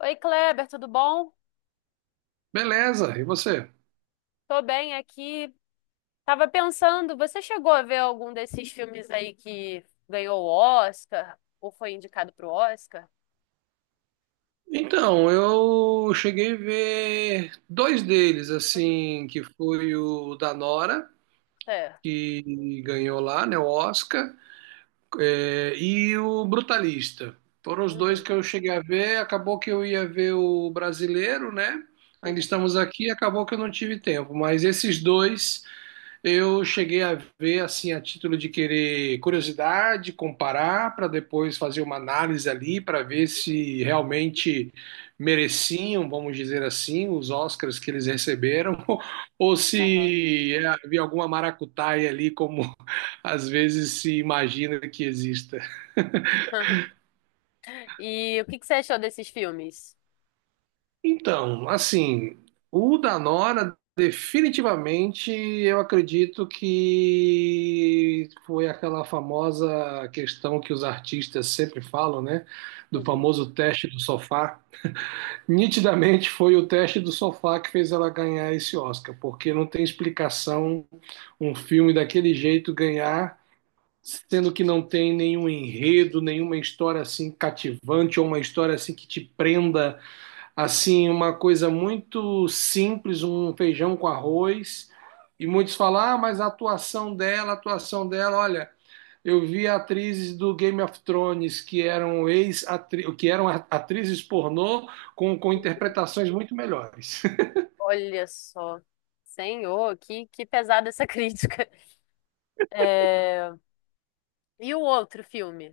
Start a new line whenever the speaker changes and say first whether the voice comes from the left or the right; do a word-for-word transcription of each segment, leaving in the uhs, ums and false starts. left: Oi, Kleber, tudo bom?
right: Beleza, e você?
left: Tô bem aqui. Tava pensando, você chegou a ver algum desses filmes aí que ganhou o Oscar ou foi indicado pro Oscar?
right: Então, eu cheguei a ver dois deles,
left: Uhum,
right: assim, que foi o da Nora,
left: certo.
right: que ganhou lá, né, o Oscar, é, e o Brutalista. Foram os dois
left: Uhum,
right: que eu cheguei a ver, acabou que eu ia ver o brasileiro, né? Ainda
left: uhum,
right: estamos aqui, acabou que eu não tive tempo, mas esses dois eu cheguei a ver, assim, a título de querer curiosidade, comparar, para depois fazer uma análise ali, para ver se realmente mereciam, vamos dizer assim, os Oscars que eles receberam, ou
left: aham.
right: se é, havia alguma maracutaia ali, como às vezes se imagina que exista.
left: Aham. E o que que você achou desses filmes?
right: Então, assim, o da Nora, definitivamente, eu acredito que foi aquela famosa questão que os artistas sempre falam, né? Do
left: Uhum.
right: famoso teste do sofá. Nitidamente foi o teste do sofá que fez ela ganhar esse Oscar, porque não tem explicação um filme daquele jeito ganhar. Sendo que não tem nenhum enredo, nenhuma história assim cativante ou uma história assim que te prenda. Assim, uma coisa muito simples, um feijão com arroz. E muitos falam, ah, mas a atuação dela, a atuação dela, olha, eu vi atrizes do Game of Thrones que eram ex -atri que eram atrizes pornô com, com interpretações muito melhores.
left: Olha só. Senhor, que, que pesada essa crítica. É. E o outro filme?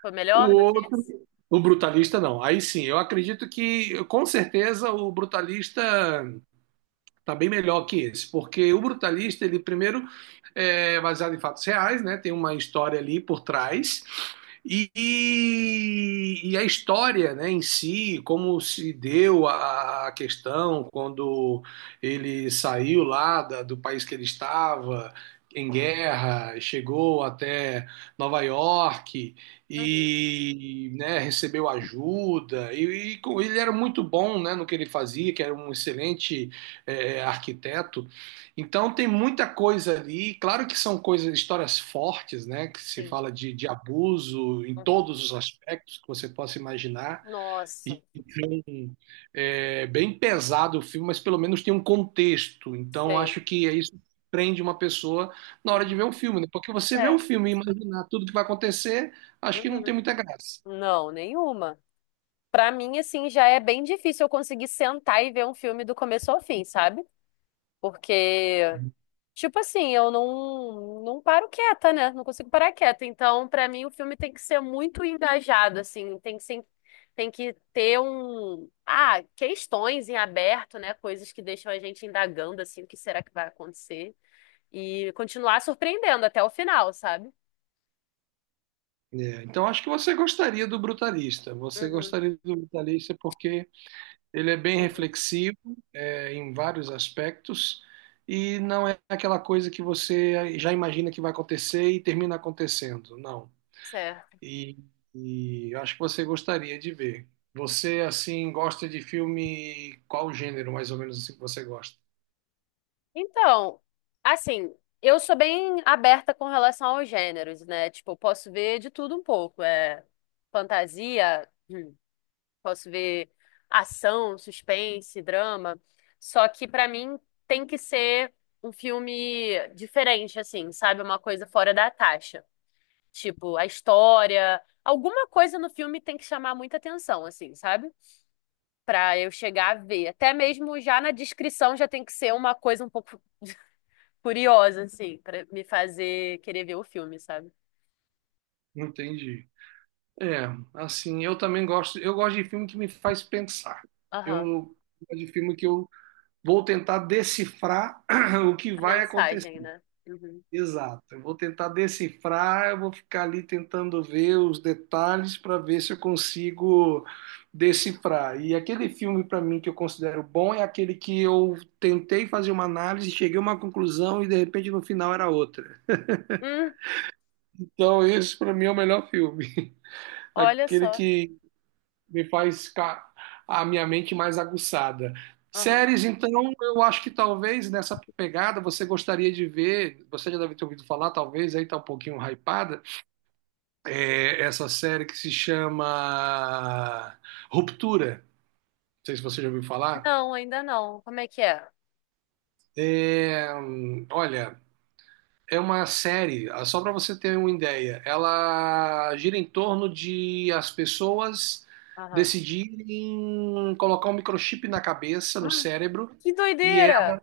left: Foi
right: O
left: melhor do que
right: outro,
left: esse?
right: o brutalista não. Aí sim, eu acredito que com certeza o brutalista está bem melhor que esse, porque o brutalista ele primeiro é baseado em fatos reais, né? Tem uma história ali por trás. E, e, a história, né, em si, como se deu a questão quando ele saiu lá da- do país que ele estava em guerra, chegou até Nova York
left: Uhum,
right: e, né, recebeu ajuda. E, e com- ele era muito bom, né, no que ele fazia, que era um excelente eh, arquiteto. Então tem muita coisa ali, claro que são coisas, histórias fortes, né? Que se
left: sim.
right: fala de, de abuso em
left: Uhum.
right: todos os aspectos que você possa imaginar.
left: Nossa,
right: E, Então, é bem pesado o filme, mas pelo menos tem um contexto. Então
left: sei.
right: acho que é isso que prende uma pessoa na hora de
left: Uhum.
right: ver um filme, né? Porque você vê um
left: Certo.
right: filme e imaginar tudo que vai acontecer, acho que não tem
left: Uhum.
right: muita graça.
left: Não, nenhuma. Pra mim, assim, já é bem difícil eu conseguir sentar e ver um filme do começo ao fim, sabe? Porque tipo assim, eu não, não paro quieta, né? Não consigo parar quieta. Então, pra mim, o filme tem que ser muito engajado, assim, tem que ser, tem que ter um, ah, questões em aberto, né? Coisas que deixam a gente indagando, assim, o que será que vai acontecer e continuar surpreendendo até o final, sabe?
right: É, então acho que você gostaria do Brutalista. Você
left: Uhum,
right: gostaria do Brutalista porque ele é bem
left: uhum,
right: reflexivo, é, em vários aspectos, e não é aquela coisa que você já imagina que vai acontecer e termina acontecendo, não.
left: certo.
right: E, e eu acho que você gostaria de ver. Você, assim, gosta de filme, qual gênero, mais ou menos, assim, que você gosta?
left: Então, assim, eu sou bem aberta com relação aos gêneros, né? Tipo, eu posso ver de tudo um pouco. É fantasia. hum, Posso ver ação, suspense, drama. Só que pra mim tem que ser um filme diferente, assim, sabe? Uma coisa fora da taxa. Tipo, a história, alguma coisa no filme tem que chamar muita atenção, assim, sabe? Pra eu chegar a ver. Até mesmo já na descrição já tem que ser uma coisa um pouco curiosa, assim, pra me fazer querer ver o filme, sabe?
right: Entendi. É, assim, eu também gosto, eu gosto de filme que me faz pensar.
left: Aham.
right: Eu gosto de filme que eu vou tentar decifrar o que
left: A
right: vai acontecer.
left: mensagem, né? Uhum.
right: Exato. Eu vou tentar decifrar, eu vou ficar ali tentando ver os detalhes para ver se eu consigo decifrar. E aquele filme para mim que eu considero bom é aquele que eu tentei fazer uma análise, cheguei a uma conclusão e de repente no final era outra.
left: Hum,
right: Então esse para mim é o melhor filme,
left: Olha
right: aquele
left: só.
right: que me faz ficar a minha mente mais aguçada.
left: Aham.
right: Séries, então, eu acho que talvez nessa pegada você gostaria de ver, você já deve ter ouvido falar, talvez aí tá um pouquinho hypada, é, essa série que se chama Ruptura. Não sei se você já ouviu falar.
left: Não, ainda não. Como é que é?
right: É, hum, olha, é uma série, ah, só para você ter uma ideia, ela gira em torno de as pessoas
left: Aham.
right: decidirem colocar um microchip na cabeça, no
left: Ah,
right: cérebro,
left: que
right: e
left: doideira!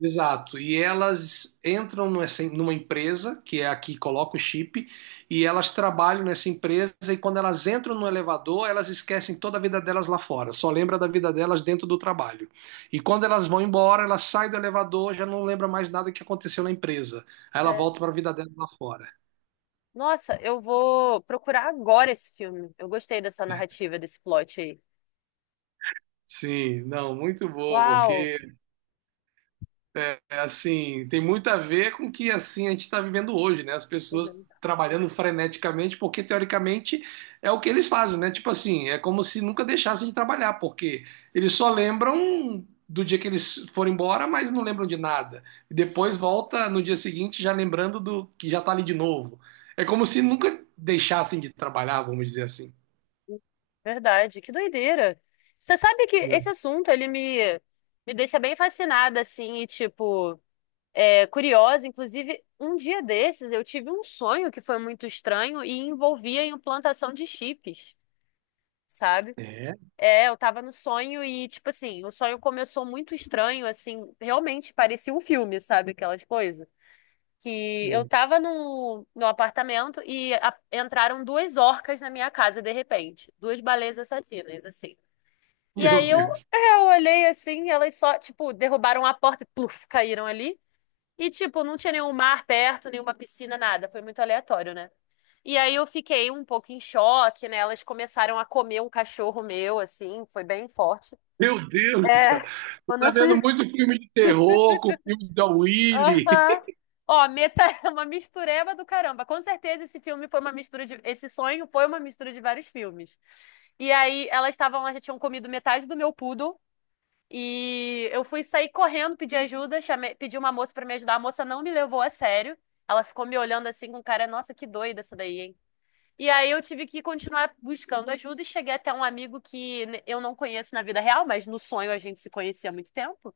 right: exato. E elas entram nessa- numa empresa, que é a que coloca o chip, e elas trabalham nessa empresa, e quando elas entram no elevador, elas esquecem toda a vida delas lá fora, só lembra da vida delas dentro do trabalho. E quando elas vão embora, elas saem do elevador, já não lembra mais nada que aconteceu na empresa. Aí ela
left: Sério.
right: volta para a vida dela lá fora.
left: Nossa, eu vou procurar agora esse filme. Eu gostei dessa narrativa, desse plot aí.
right: Sim, não, muito boa,
left: Uau!
right: porque é assim, tem muito a ver com o que assim a gente está vivendo hoje, né? As pessoas
left: Uhum.
right: trabalhando freneticamente, porque teoricamente é o que eles fazem, né? Tipo assim, é como se nunca deixassem de trabalhar, porque eles só lembram do dia que eles foram embora, mas não lembram de nada. E depois volta no dia seguinte já lembrando do que já tá ali de novo. É como se nunca deixassem de trabalhar, vamos dizer assim.
left: Verdade, que doideira! Você sabe que esse assunto, ele me, me deixa bem fascinada, assim, e, tipo, é, curiosa. Inclusive, um dia desses, eu tive um sonho que foi muito estranho e envolvia a implantação de chips, sabe?
right: É,
left: É, eu tava no sonho e, tipo assim, o sonho começou muito estranho, assim, realmente parecia um filme, sabe? Aquelas coisas. Que eu
right: sei.
left: tava no, no apartamento e a- entraram duas orcas na minha casa, de repente. Duas baleias assassinas, assim. E
right: Meu
left: aí eu,
right: Deus.
left: é, eu olhei assim, elas só, tipo, derrubaram a porta e pluf, caíram ali. E, tipo, não tinha nenhum mar perto, nenhuma piscina, nada. Foi muito aleatório, né? E aí eu fiquei um pouco em choque, né? Elas começaram a comer um cachorro meu, assim, foi bem forte.
right: Meu Deus do céu.
left: É,
right: Você
left: quando
right: tá
left: eu
right: vendo
left: fui.
right: muito filme de terror com filme da Willy.
left: Aham. Ó, Meta é uma mistureba do caramba. Com certeza esse filme foi uma mistura de... Esse sonho foi uma mistura de vários filmes. E aí elas estavam lá, já tinham comido metade do meu poodle. E eu fui sair correndo, pedir ajuda, chamei... pedi uma moça pra me ajudar. A moça não me levou a sério. Ela ficou me olhando assim com cara, nossa, que doida essa daí, hein? E aí eu tive que continuar buscando ajuda e cheguei até um amigo que ne- eu não conheço na vida real, mas no sonho a gente se conhecia há muito tempo.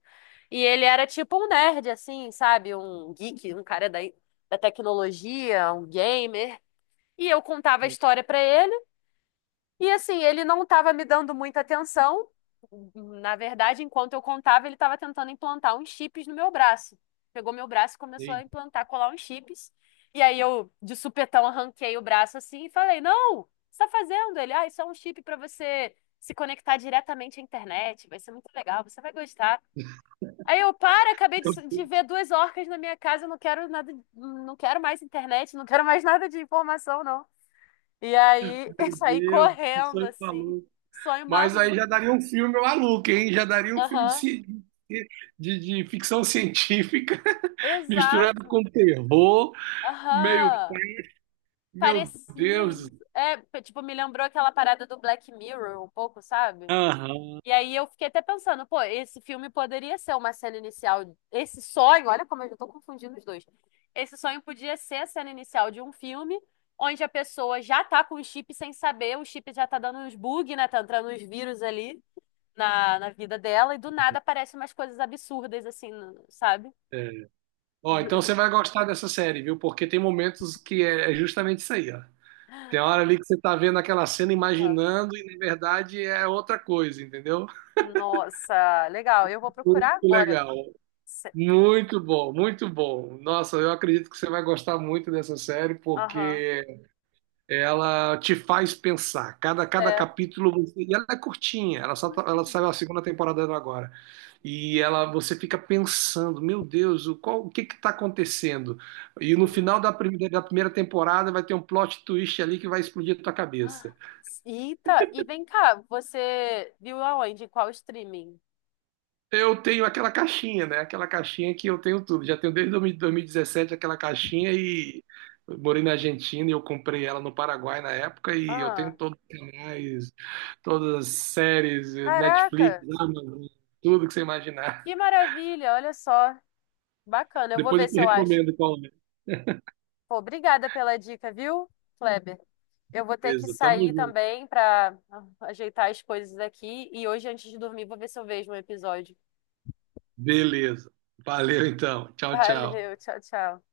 left: E ele era tipo um nerd, assim, sabe? Um geek, um cara da, da tecnologia, um gamer. E eu contava a história pra ele. E assim, ele não estava me dando muita atenção. Na verdade, enquanto eu contava, ele estava tentando implantar uns chips no meu braço. Pegou meu braço e começou a
right: Sim.
left: implantar, colar uns chips. E aí eu, de supetão, arranquei o braço assim e falei: não, o que você está fazendo? Ele, ah, isso é um chip para você se conectar diretamente à internet. Vai ser muito legal, você vai gostar. Aí eu, para, acabei de,
right: Meu
left: s- de
right: Deus,
left: ver duas orcas na minha casa, eu não quero nada, não quero mais internet, não quero mais nada de informação, não. E aí
right: meu
left: eu saí
right: Deus, que
left: correndo,
right: sonho
left: assim.
right: maluco.
left: Sonho
right: Mas aí
left: maluco.
right: já daria um filme maluco, hein? Já daria um filme de,
left: Aham.
right: ci- de, de ficção científica misturado com
left: Exato.
right: terror. Meio,
left: Aham.
right: meu
left: Parecia
right: Deus.
left: isso. É, p- tipo, me lembrou aquela parada do Black Mirror um pouco, sabe?
right: Aham.
left: E aí eu fiquei até pensando, pô, esse filme poderia ser uma cena inicial. Esse sonho, olha como eu já tô confundindo os dois. Esse sonho podia ser a cena inicial de um filme onde a pessoa já tá com o chip sem saber, o chip já tá dando uns bug, né? Tá entrando uns vírus ali na, na vida dela e do nada aparecem umas coisas absurdas, assim, no- sabe?
right: Ó, então você vai gostar dessa série, viu? Porque tem momentos que é é justamente isso aí, ó. Tem hora ali que você tá vendo aquela cena
left: Aham.
right: imaginando e na verdade é outra coisa, entendeu?
left: Nossa, legal. Eu vou
right: Muito
left: procurar agora.
right: legal,
left: Se-
right: muito bom, muito bom. Nossa, eu acredito que você vai gostar muito dessa série
left: Aham.
right: porque ela te faz pensar. Cada, cada
left: É.
right: capítulo, você- e ela é curtinha, ela só tá- ela saiu
left: Hum.
right: a segunda temporada dela agora. E ela você fica pensando, meu Deus, o qual o que que está acontecendo? E no
left: Uhum.
right: final da primeira, da primeira temporada vai ter um plot twist ali que vai explodir a tua
left: Ah,
right: cabeça.
left: eita, e vem cá, você viu aonde? Em qual streaming?
right: Eu tenho aquela caixinha, né? Aquela caixinha que eu tenho tudo. Já tenho desde dois mil dois mil e dezessete aquela caixinha e eu morei na Argentina e eu comprei ela no Paraguai na época e eu tenho
left: Ah,
right: todos os canais, todas as séries, Netflix,
left: caraca,
right: Amazon, tudo que você imaginar.
left: que maravilha, olha só. Bacana, eu vou
right: Depois eu
left: ver
right: te
left: se eu acho.
right: recomendo qual é.
left: Pô, obrigada pela dica, viu, Kleber? Eu vou ter que
right: Beleza, tamo
left: sair
right: junto.
left: também para ajeitar as coisas aqui. E hoje, antes de dormir, vou ver se eu vejo um episódio.
right: Beleza. Valeu então. Tchau, tchau.
left: Valeu, tchau, tchau.